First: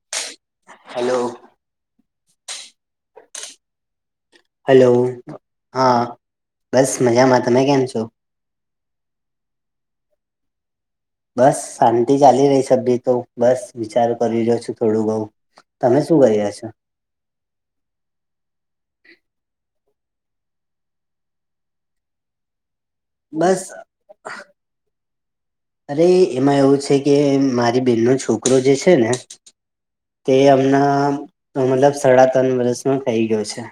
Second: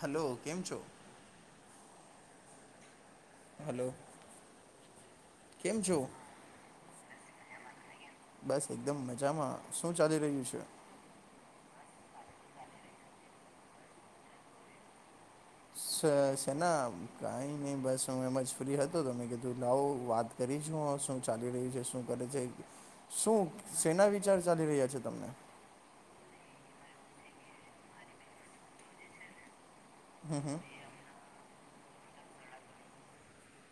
Hello કેમ છો? Hello. Hello. Hello કેમ છો હા બસ મજામાં. તમે કેમ છો? બસ એકદમ મજામાં શું ચાલી રહ્યું છે? બસ શાંતિ ચાલી રહી છે બીજું તો બસ વિચાર કરી રહ્યો છું થોડું બઉુ. શ શેના કાંઈ નહીં બસ હું એમ જ ફ્રી હતો તમે કીધું લાવો વાત કરીશું શું ચાલી રહ્યું છે શું કરે છે. શું બસ સેના વિચાર ચાલી રહ્યા છે તમને? અરે એમાં એવું છે કે બેનનો જે છે ને તે હમણા મતલબ સાડા ત્રણ વર્ષમાં થઈ ગયો છે.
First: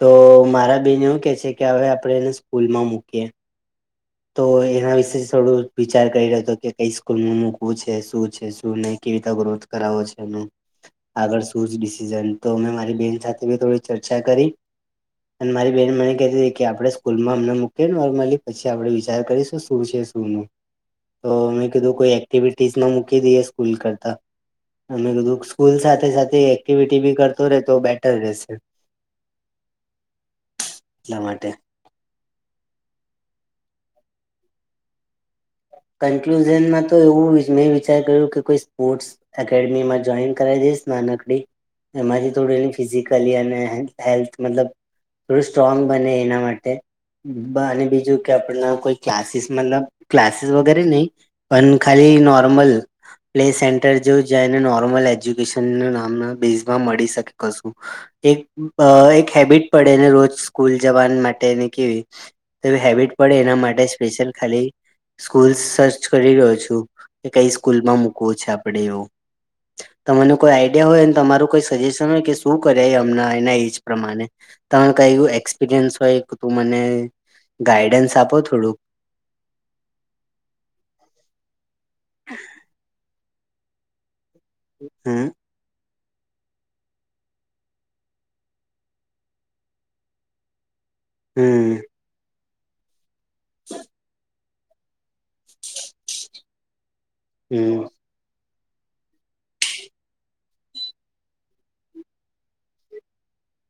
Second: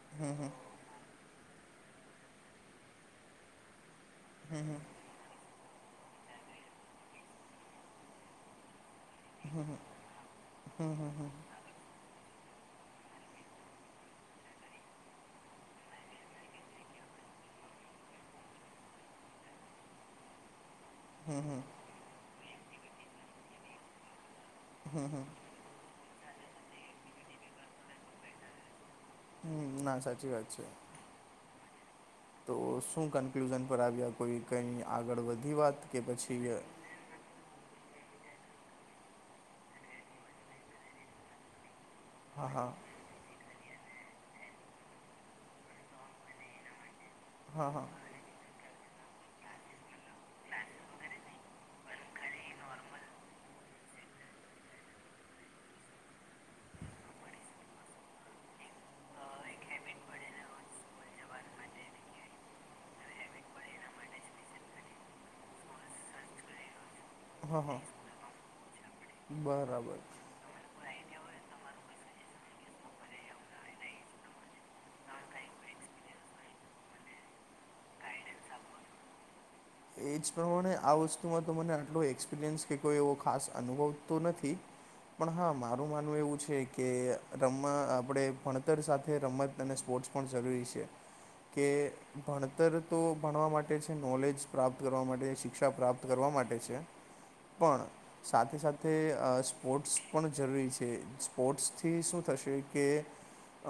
તો મારા બેન એવું કે છે કે હવે આપણે એને સ્કૂલમાં મૂકીએ. તો એના વિશે થોડું વિચાર કરી રહ્યો હતો કે કઈ સ્કૂલમાં મૂકવું છે. શું છે શું નહી કેવી રીતે ગ્રોથ કરાવો છે એનું. આગળ શું જ ડિસિઝન તો મેં મારી બેન સાથે થોડી ચર્ચા કરી. અને મારી બેન મને ક હતી કે આપણેે સ્કૂલમાં અમને મૂકી નોર્મલી પછી આપડે વિચાર કરીશું શું છે શું [unintelligible] તો મેં કીધું કોઈ એક્ટિવિટીઝમાં મૂકી દઈએ સ્કૂલ કરતા. મે કીધું સ્કૂલ સાથે સાથે એક્ટિવિટી બી કરતો રહેે તો બેટર રહેશે. હમ ના સાચી વાત છે. એટલા માટે તો શું કન્ક્લુઝન પર આવ્યા કોઈ કઈ આગળ વધી વાત કે પછી કન્ક્લુઝનમાં તો એવું મેં વિચાર કર્યું કે કોઈ સ્પોર્ટ્સ એકેડેમીમાં જોઈન કરાવ દઈશ નાનકડી એમાંથી હા થોડુંક હા એનું ફિઝિક કલી અને હેલ્થ મતલબ થોડું સ્ટ્રોંગ બને એના માટે હા અને હા બીજું કે આપણ કોઈ ક્લાસીસ મતલબ ક્લાસીસ વગેરે નહી પણ ખાલી નોર્મલ પ્લેસ એ એટર જો જાય અને નોર્મલ એજ્યુકેશનુ નામમાં બેઝમાં મળી શકે કશું. એક અહ એક હેબિટ પડે ને રોજ સ્કૂલ જવાની માટેની કેવી તો એવી હેબિટ પડે એના માટે સ્પેશિયલ ખાલી સ્કૂલ્સ સર્ચ કરી રહ્યો છું. કે કઈ હા હા સ્કૂલમાં મૂકવો છે આપડે એવું બરાબર તમને કોઈ આઈડિયા હોય અને તમારું કોઈ સજેશન હોય કે શું કરે એ એમના એજ પ્રમાણે. તમને કઈ એક્સપિરિયન્સ હોય કે તું મને ગાઈડન્સ આપો થોડુંક. એજ પ્રમાણે આ વસ્તુમાં તો મને આટલો એક્સપિરિયન્સ કે કોઈ એવો ખાસ અનુભવ તો નથી. હમ પણ હા મારું માનવું એવું છે કે રમાં આપણે ભણતર સાથે રમત અને સ્પોર્ટ્સ પણ જરૂરી છે કે હમ ભણતર તો ભણવા માટે છે નોલેજ પ્રાપ્ત કરવા માટે શિક્ષા પ્રાપ્ત માટે છે પણ હમ સાથે-સાથે સ્પોર્ટ્સ પણ જરૂરી છે સ્પોર્ટ્સથી શું થશે કે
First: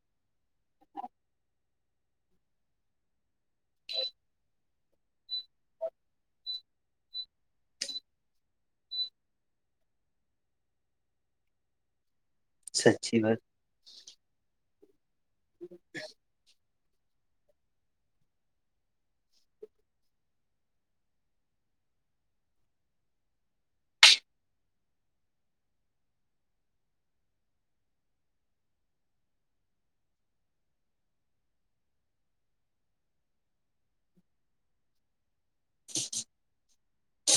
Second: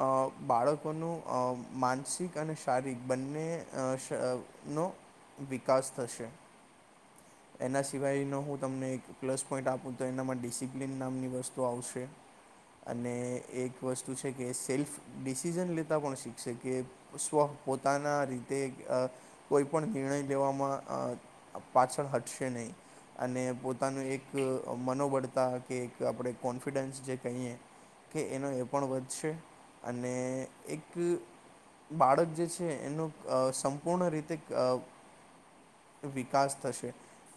અહ બાળકોનું અહ માનસિક અને શારીરિક બંને અહ શનો વિકાસ થશે. એના સિવાયનો હું તમને એક પ્લસ પોઈન્ટ આપું તો એનામાં ડિસિપ્લિન નામની વસ્તુ આવશે. અને સાચી વાત એક વસ્તુ છે કે સેલ્ફ ડિસિઝન લેતા પણ શીખશે કે સ્વ પોતાના રીતે અહ કોઈપણ નિર્ણય લેવામાં અહ આમ પાછળ હટશે નહીં. અને પોતાનું એક મનોબળતા કે એક આપણે કોન્ફિડન્સ જે કહીએ કે એનો એ પણ વધશે અને એક બાળક જે છે એનું અહ સંપૂર્ણ રીતે અહ વિકાસ થશે.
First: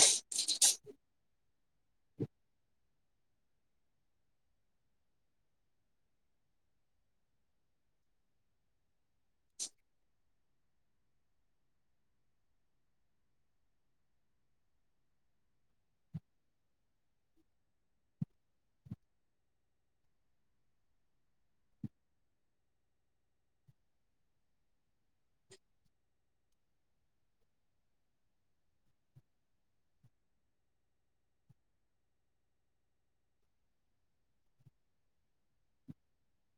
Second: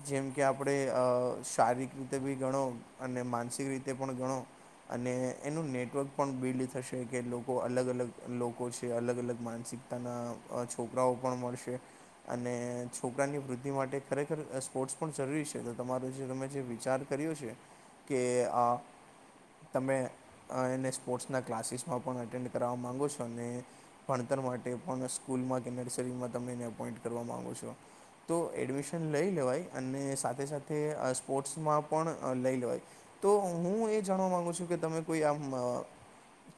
જેમ કે આપણે અહ શારીરિક રીતે બી ગણો અને માનસિક રીતે પણ ગણો અને એનું નેટવર્ક પણ બિલ્ડ થશે કે લોકો અલગ અલગ લોકો છે અલગ અલગ માનસિક તાના અહ છોકરાઓ પણ મળશે અને છોકરાની વૃદ્ધિ માટે ખરેખર સ્પોર્ટ્સ પણ જરૂરી છે તો તમારો જે તમે જે વિચાર કર્યો છે. કે અ તમે અહ એને સ્પોર્ટ્સના ક્લાસીસમાં પણ અટેન્ડ કરાવવા માગો છો ને ભણતર માટે પણ સ્કૂલમાં કે નર્સરીમાં તમે એને એપોઈન્ટ કરવા માગો છો. તો એડમિશન લઈ લેવાય અને સાથે સાથે અહ સ્પોર્ટ્સમાં પણ લઈ લેવાય. તો હું એ જાણવા માંગુ છું કે તમે કોઈ આમ અહ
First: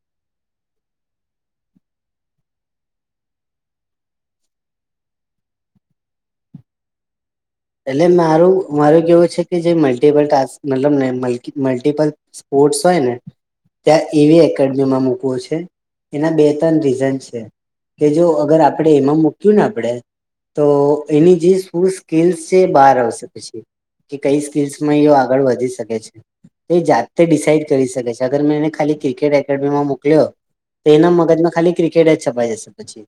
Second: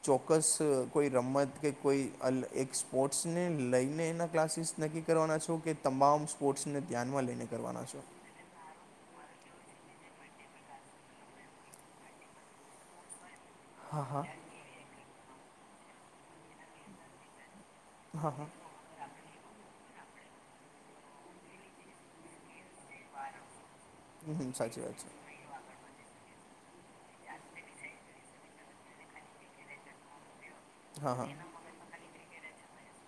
ચોક્સ કોઈ રમત કે કોઈ અલ એક સ્પોર્ટ્સને લઈને એના ક્લાસીસ નક્કી કરવાના છો કે તમામ સ્પોર્ટ્સને ધ્યાનમાં લઈને કરવાના છો એલે મારું મારું કેવુ છે કે જે મલ્ટીપલ ટાસ્ક, મતલબને મલ્કી મલ્ટીપલ સ્પોર્ટસ હોય ને ત્યાં હા હા એવી એકડમીમાં મૂકવું છે, એના બે ત્રણ રીઝન છે. કે જો હા હા અગર આપડે એમાં મૂક્યું ને આપડે તો એની જે સ્કૂલ સ્કીલ્સ છે તે બહાર આવશે પછી, કે કઈ હમ સાચી સ્કીલસમાં વાત એ છે આગળ વધી શકે છે. એ જાત્તે ડિસાાઈડ કરી શકે છે, અગર મેં એને ખાલી ક્રિકેટ એકેડમીમાં મોકલ્યો તેના હા હા મગજમાં ખાલી ક્રિકેટ જ છપાઈ જશે પછી,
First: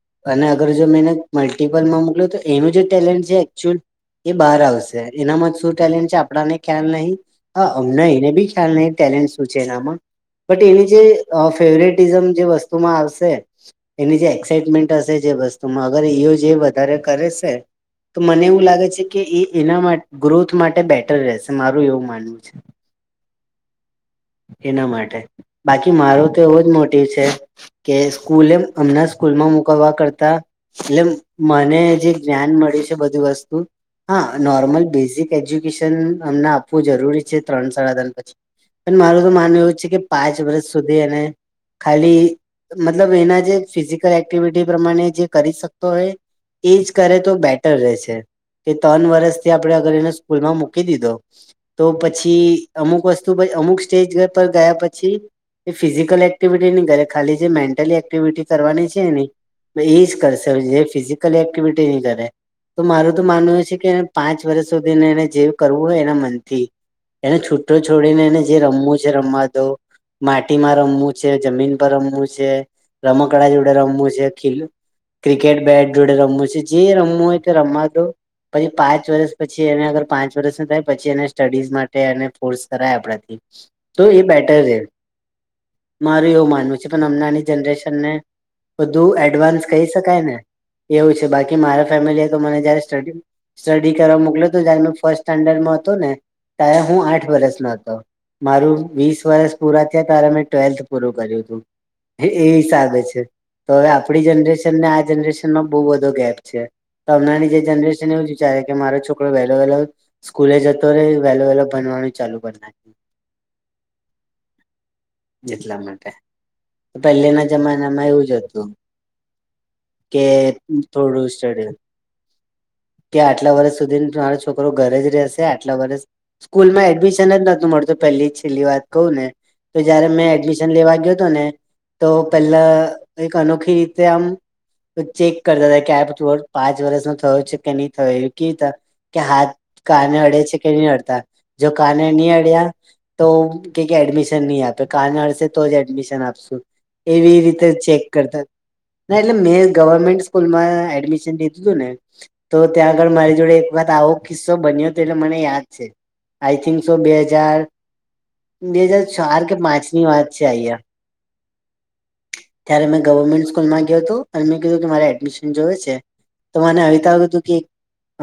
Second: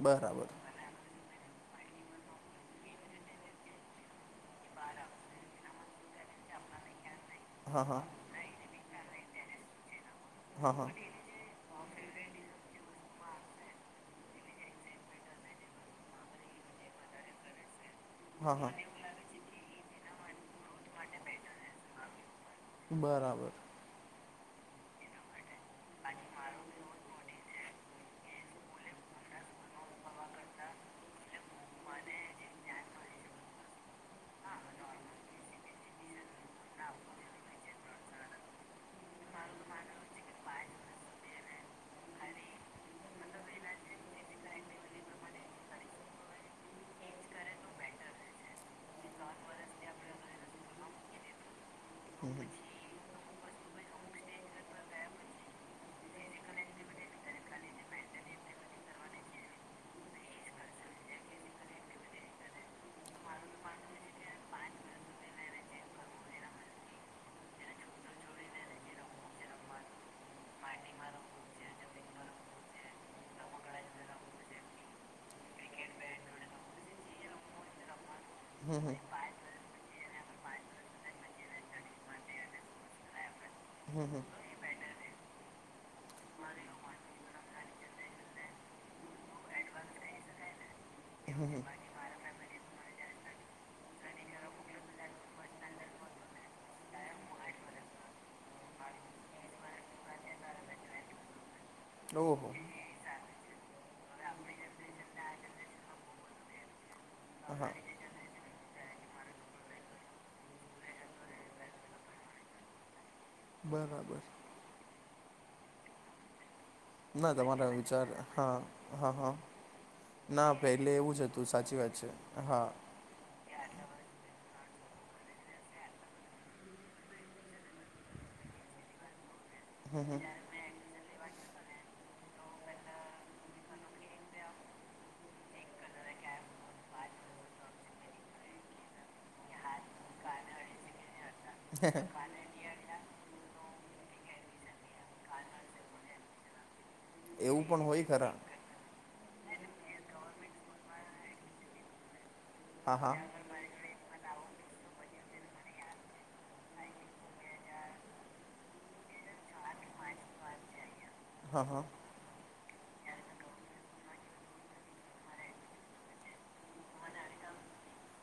બરાબર અને અગર જો મે એને મલ્ટિપલમાં મોકલ્યો તો એનું જે ટેલેન્ટ છે એકચુલ એ બહાર આવશે, એનામાં શું ટેલેન્ટ છે આપણાને ખ્યાલ નહી હા, અમના એને બી ખ્યાલ નહીં, ટેલેન્ટ શું છે એનામાં, બટ હા એની હા જે અહ ફેવરેટિઝમ જે વસ્તુમાં આવશે એની જે એક્સાાઈટમેન્ટ હશે, જે વસ્તુમાં, અગર એઓ જે વધારે કરે સે! તો મને હા એવું હા લાગે છે કે એ એના મા ગ્રોથ માટે બેટર રહેશે, મારું એવું માનવું છે. બરાબર. એના માટે, બાકી મારો તો એવો જ મોટીવ છે કે સ્કૂલે, અમના સ્કૂલમાં મુકાવા કરતા એટલે મને જે જ્ઞાન મળ્યું છે બધી વસ્તુ હા, નોર્મલ બેઝિક એજ્યુકેશન અમના આપવું જરૂરી છે ત્રણ સાડા ત્રણ પછી. પન મારું તો માનવું એવું છે કે પાંચ વરસ સુધી એને ખાલી, મતલબ એના જે ફિઝિકલ એક્ટિવિટી પ્રમાણે જે કરી શકતો હોય એજ કરે તો બેટર રહેશે. કે તોન વરસથી આપણે અગર એને સ્કૂલમાં મૂકી દીધો તો પછી અમુક વસ્તુ પઇ અમુક સ્ટેજ ગ પર ગયા પછી એ ફિઝિકલ એક્ટિવિટી ની ગરે, ખાલી જે મેન્ટલી એક્ટિવિટી કરવાની છે એની એ જ કરશે, ફિઝિકલ એક્ટિવિટી નહી કરે. તો મારું તો માનવું એ છે કે એને પાંચ વરસ સુધીને એને જે કરવું હોય એના મનથી એને છુટ્ટો છોડીને એને જે રમવું છે રમવા દો. માટીમાં રમવું છે, જમીન પર રમવું છે, રમકડા જોડે રમવું છે, ખીલું ક્રિકેટ બેટ જોડે રમવું છે, જે રમવું ઓય તે રમવા દો, પહી પાંચ વરસ પછી એને અગર પાંચ વરસ ન થાય, પછી એને સ્ટડીઝ માટે એને ફોર્સ કરાય આપણાથી તો એ બેટર રે, મારે એવું માનવું છે, પણ હમનાની જનરેશનને બધું એડવાન્સ કહી શકાય ને, એવું છે બાકી મારા ફેમિલી એ તો મને જયારે સ્ટડી સ્ટડી કરવા મોકલ્યો તો, જયારે મે ફર્સ્ટ સ્ટાન્ડર્ડમાં હતો ને ત્યારે હું આઠ વરસનો હતો. મારું વીસ વરસ પૂરા થ્યા, ત્યારે મેં ટ્વેલ્થ પૂરું કર્યું તું. એ એ ઓહો હિસાબે છે. તો અવે આપણી જનરેશનને આ જનરેશનમાં બઉ બધો ગેપ છે. તો અમનાની જે હા જનરેશન એવું જ વિચારે કે મારો છોકરો વહેલો વહેલો સ્કૂલે જતો રે, વહેલો વહેલો ભણવાનું ચાલુ કર નાખે બરાબર. જેટલા માટે, ના પેલ્લેના તમારા જમાનામાં વિચાર એવું જ હા હતું હા હા કે ના પહેલે એવું જ થોડું હતું સ્ટડ સાચી વાત છે હા કે આટલા વરસ સુધીન તમારો છોકરો ઘરે જ રહેશે આટલા વરસ કૂલ માં એડમિશન જ નતુ મળતું, પેલ્લી છેલ્લી વાત કહું ને તો જયારે મેં એડમિશન લેવા ગ્યો તોને તો પેલા એક અનોખી રીતે આમ તો ચેક કરતાતા કે આ [unintelligible] પાંચ વર્ષનો થયો છે કે નહી થયો એ કેતા કે હાથ કાને અડે છે કે નઈ અડતા. જો કાને ની અડ્યા તો કે કે એડમિશ્ ની આપે કાને અડશે તો જ એડમિશન આપશું. એવી એવું રીતે પણ ચેક હોય ખરા કરતા ના, એટલે મેં ગવર્મેન્ટ સ્કૂલમાં એડમિશન લીધુંતું ને તો હા ત્યાં હા. આગળ મારી જોડે એક વાત આવો કિસ્સો બન્યોતો એટલે મને યાદ છે, આઈ થિન્ક સો બે હજાર બે હજ ચાર કે પાંચ ની વાત છે આઈયા હા હા ત્યારે મેં ગવર્મેન્ટ સ્કૂલમાં ગ્યોતો અને મેં કીધું કે મારે એડમિશન જોયે છે તો મને આવીતા આવ્યું હતું કે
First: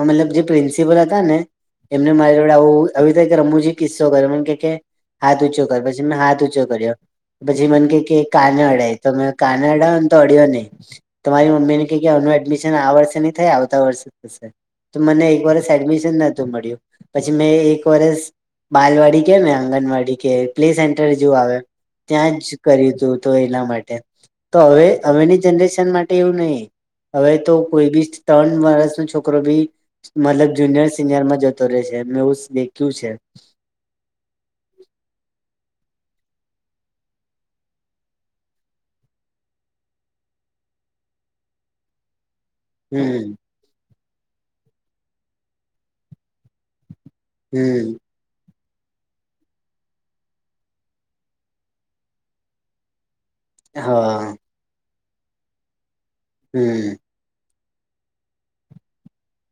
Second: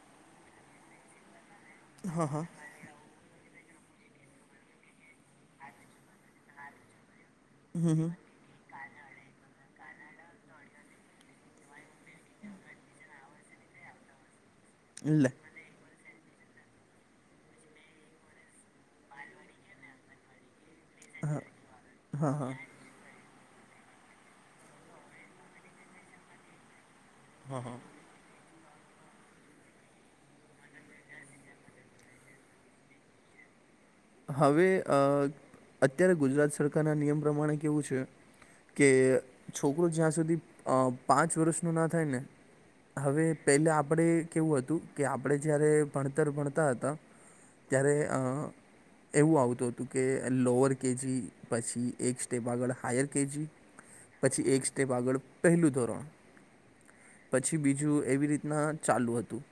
મતલબ જે પ્રિન્સિપલ હતા ને એમને હા મારી હા જોડે આવું આવી રીતે એક રમુજી કિસ્સો કરો મન કે કે હાથ ઊંચો પર પછી મેં હાથ ઊચો કર્યો પછી મન કે કે કાને અડાય તો મેં કાને અડાયોને તો અડ્યો નઈ. તમારી મમ્મીને કે કે આનું એડમિશન આ વર્ષે નહી થાય આવતા વર્ષે થશે તો મને લે એક વર સ એડમિશન નતુ મળ્યું પછી મેં એ એક વરસ બાલવાડી કે ને આંગણવાડી કે પ્લે સેન્ટર જેવું આવે, હા ત્યાં જ હા કર્યું હતું તો એના માટે તો હવે હવેની જનરેશન માટે એવું નહિ હવે તો કોઈ બી ત્રણ વરસનો છોકરો બી મતલબ જુનિયર સિનિયરમાં જતો રહે છે મેં [unintelligible] છે. હવે અ અત્યારે ગુજરાત સરકારના નિયમ પ્રમાણે કેવું છે કે છોકરો જ્યાં સુધી અ પાંચ વરસનું ન થાય ને હવે હમ પહેલા આપણે કેવું હતું કે આપણે જયારે ભણતર ભણતા હતા હમ ત્યારે અ એવું આવતું હતું કે લોઅર કે જી પછી એક સ્ટેપ આગળ હાયર કે જી હા પછી એક સ્ટેપ આગળ પહેલું ધોરણ. હમ પછી બીજું એવી રીતના ચાલુ હતું.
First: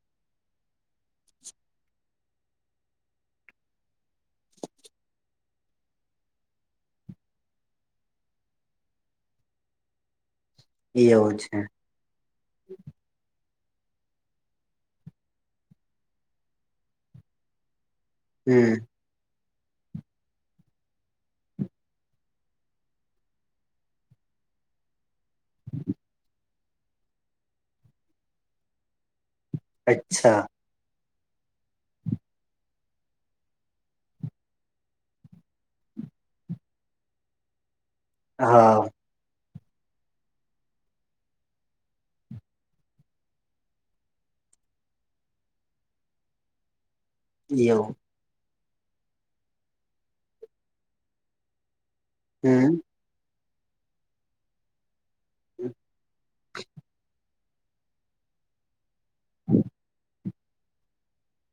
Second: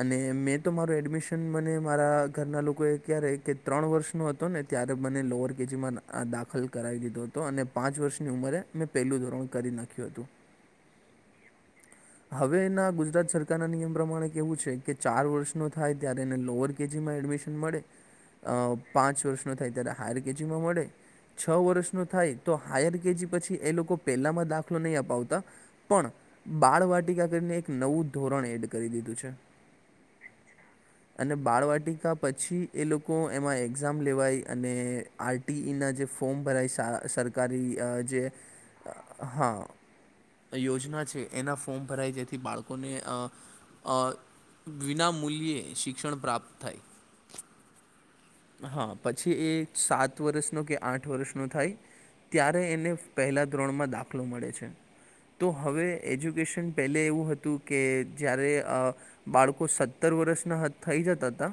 અને મેં તો મારુ એડમિશન મને મારા ઘરના લોકોએ ક્યારે કે ત્રણ વર્ષ નો હતો ને ત્યારે મને લોઅર કે જીમાં દાખલ કરાવી દીધો હતો અને પાંચ વર્ષની ઉંમરે મેં પહેલું ધોરણ કરી નાખ્યું હતું. એવું છે. [inaudible] હવે એના ગુજરાત સરકારના નિયમ પ્રમાણે કેવું છે કે ચાર વર્ષનો થાય ત્યારે એને લોઅર કે જીમાં એડમિશન મળે. અ હમ પાંચ વર્ષનો થાય ત્યારે હાયર કે જીમાં મળે. છ વર્ષનો થાય તો હાયર કે જી પછી એ લોકો પેલામાં દાખલો નઈ અપાવતા પણ બાળવાટિકા કરીને એક નવું ધોરણ એડ કરી દીધું છે. અચ્છા અને બાળવાટિકા પછી એ લોકો એમાં એ ક્ઝામ લેવાય અને આર ટી ઈના જે ફોર્મ ભરાય સા સરકારી અ જે હા હા, યોજના છે એના ફોર્મ ભરાય જેથી બાળકોને અહ અં વિના મૂલ્યે શિક્ષણ પ્રાપ્ત થાય. એવું. હાં પછી એ સાત વરસનો કે આઠ વરસનો થાય ત્યારે હમ એને પહેલાં ધોરણમાં દાખલો મળે છે તો હવે એજ્યુકેશન પેલે એવું હતું કે જયારે બાળકો અ સત્તર વર્ષના હતા થઈ જતા તા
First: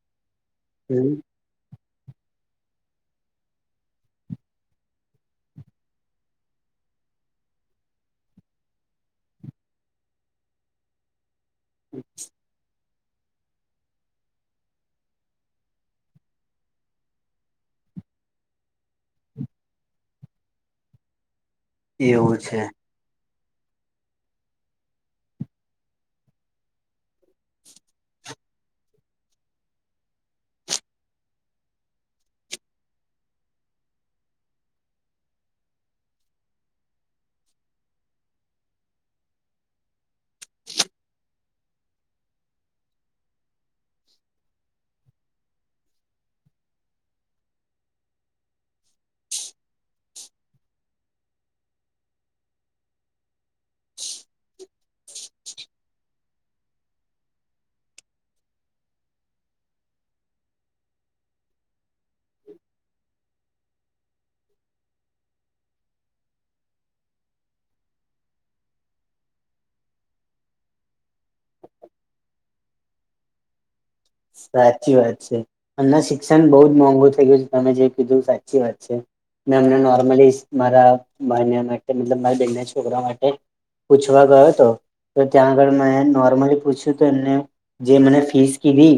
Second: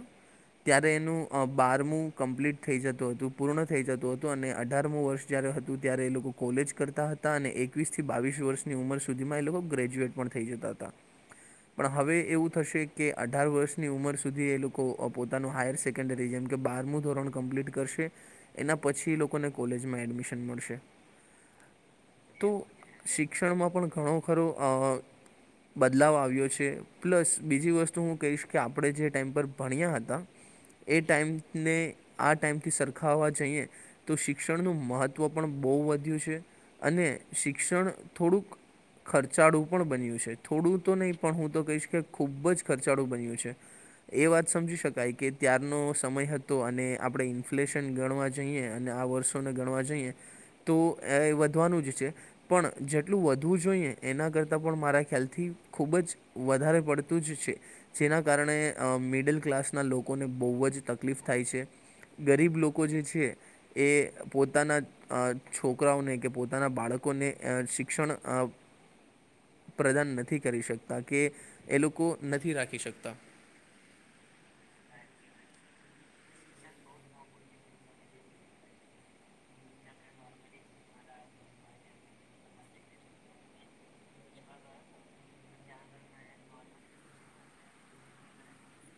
ત્યારે હમ એનું અ બારમું કમ્પ્લીટ થઈ જતું હતું પૂર્ણ થઈ જતું હતું અને અઢારમું વર્ષ જ્યારે હતું ત્યારે એ લોકો કોલેજ કરતા હતા અને એકવીસ થી બાવીસ વર્ષની ઉંમર સુધીમાં એ લોકો ગ્રેજ્યુએટ પણ થઈ જતા તા. પણ હવે એવું થશે કે અઢાર વર્ષની ઉંમર સુધી એ લોકો પોતાનું હાયર સેક ન્ડરી જેમ કે બારમું ધોરણ કમ્પ્લીટ કરશે એના પછી એ લોકોને કોલેજમાં એડમિશન મળશે. એવું તો છે. શિક્ષણમાં પણ ઘણું ખરું અ બદલાવ આવ્યો છે પ્લસ બીજી વસ્તુ હું કહીશ કે આપણે જે ટાઈમ પર ભણ્યા હતા એ ટાઈમને આ ટાઈમથી સરખાવવા જઈએ તો શિક્ષણનું મહત્ત્વ બો વધ્યું છે અને શિક્ષણ થોડુંક ખર્ચાળું પણ બન્યું છે થોડું તો નહીં પણ હું તો કહીશ કે ખૂબ જ ખર્ચાળું બન્યું છે. એ વાત સમજી શકાય કે ત્યારનો સમય હતો અને આપણે ઇન્ફ્લેશન ગણવા જઈએ અને આ વર્ષોને ગણવા જઈએ તો એ વધવાનું જ છે. પણ જેટલું વધવું જોઈએ એના કરતાં પણ મારા ખ્યાલથી ખૂબ જ વધારે પડતું જ છે. જેના કારણે અ મિડલ ક્લાસના લોકોને બઉ જ તકલીફ થાય છે ગરીબ લોકો જે છે એ પોતાના અ છોકરાઓને કે પોતાના બાળકોને અ શિક્ષણ અ પ્રદાન નથી કરી શકતા કે એ લોકો નથી રાખી શકતા. સાચી વાત છે અને શિક્ષન બઉ જ મોંઘુ થઈ ગયું છે તમે જે કીધું સાચી વાત છે. મેં અમને નોર્મલી મારા ભાઈના મતલબ મારી બેન છોકરા માટે પૂછવા ગયો હતો તો ત્યાં આગળ મેં નોર્મલી પૂછ્યું તું એમને જે મને ફીસ કીધી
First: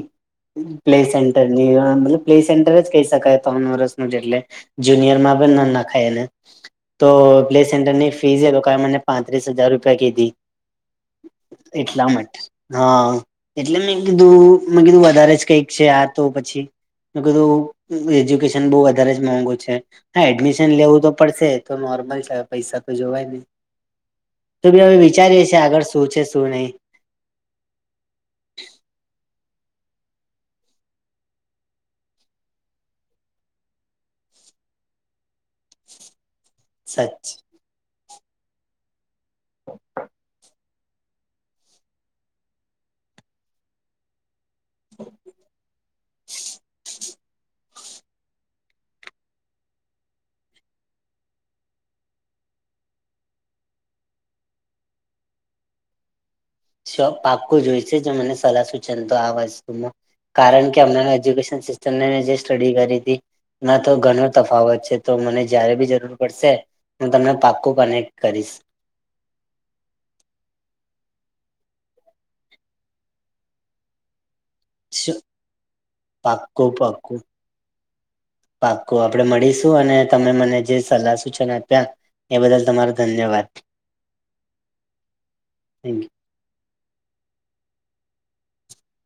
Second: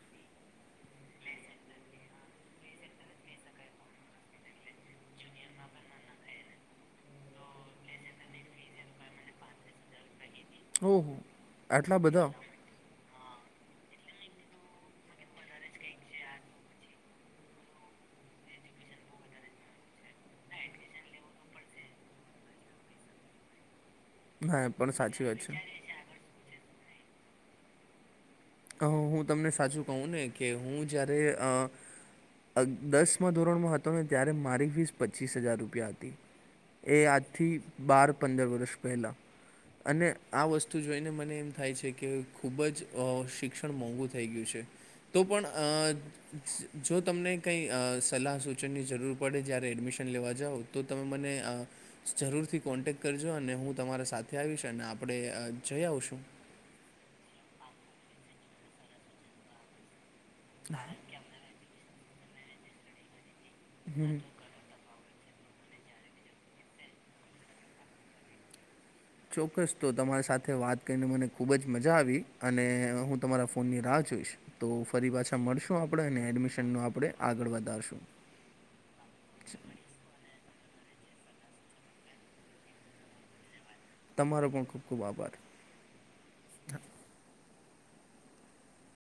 પ્લે સેન્ટરની મતલબ પ્લે સેન્ટર જ કહી શકાય ત્રન વરસનું જ એટલે જુનીયરમાં પન ન નખાય એને તો પ્લે સેન્ટરની ફીસ એલોકો એ મને પાંત્રીસ હજાર રૂપિયા કીધી. ઓહો! આટલા એટલા બધા? માટે હાં એટલે મેં કીધું મેં કીધું વધારે જ કંઈક છે આ તો પછી મેં કીધું એજ્યુકેશન બઉ વધારે જ મોંઘું છે. હા એડમિશન લેવું તો પડશે એતો નોર્મલ છે પૈસા તો જોવાય નઈ ના તો એ બી પણ હમે સાચી વાત વિચારીએ છે આગળ શું છે શું નઈ તો હું તમને સાચું કહું ને કે હું જયારે અ અ દસમાં ધોરણમાં હતો ને ત્યારે મારી ફીસ પચીસ હજાર રૂપિયા હતી. એ સચ આજથી બાર પંદર વરરસ પહેલા અને આ વસ્ તો જોઈને મને એમ થાય છે કે ખૂબ જ અ શિક્ષણ મોંઘું થઈ ગયું છે. તો પણ અ જો તમને કંઈ અ સલાહ સૂચનની જરૂર પડે જ્યારે એડમિશન લેવા જાવ તો તમે મને જરૂર થી કોન્ટેક કરજો અને હું તમારા સાથે આવીશ અને આપડે જઈ આવશું. ચોક પાકું જોઈશે જ મને સલાહ સૂચન તો આ વસ્તુમાં કારણ કે અમના નું એજ્યુકેશ સિસ્ટરને જે સ્ટડી કરી તી એમાં તો હમ ઘનો તફાવત છે. તો મને જયારે બી જરૂર પડશે હું તમને પાક્કું કનેક્ટ કરીશ. ચોક્કસ તો તમારી સાથે વાત કરીને મને ખૂબ જ મજા આવી અને હું તમારા ફોનની રાહ જોઈશ. તો ફરી શું પાછા મળશું આપણે અને પાક્કું એડમિશનનું આપણે આગળ વધારશું. પાકું આપડે મળીશું અને તમે મને જે સલાહ સૂચન આપ્યા એ બદલ તમારો ધન્યવાદ. તમારો પણ ખૂબ ખૂબ આભાર. Thank you.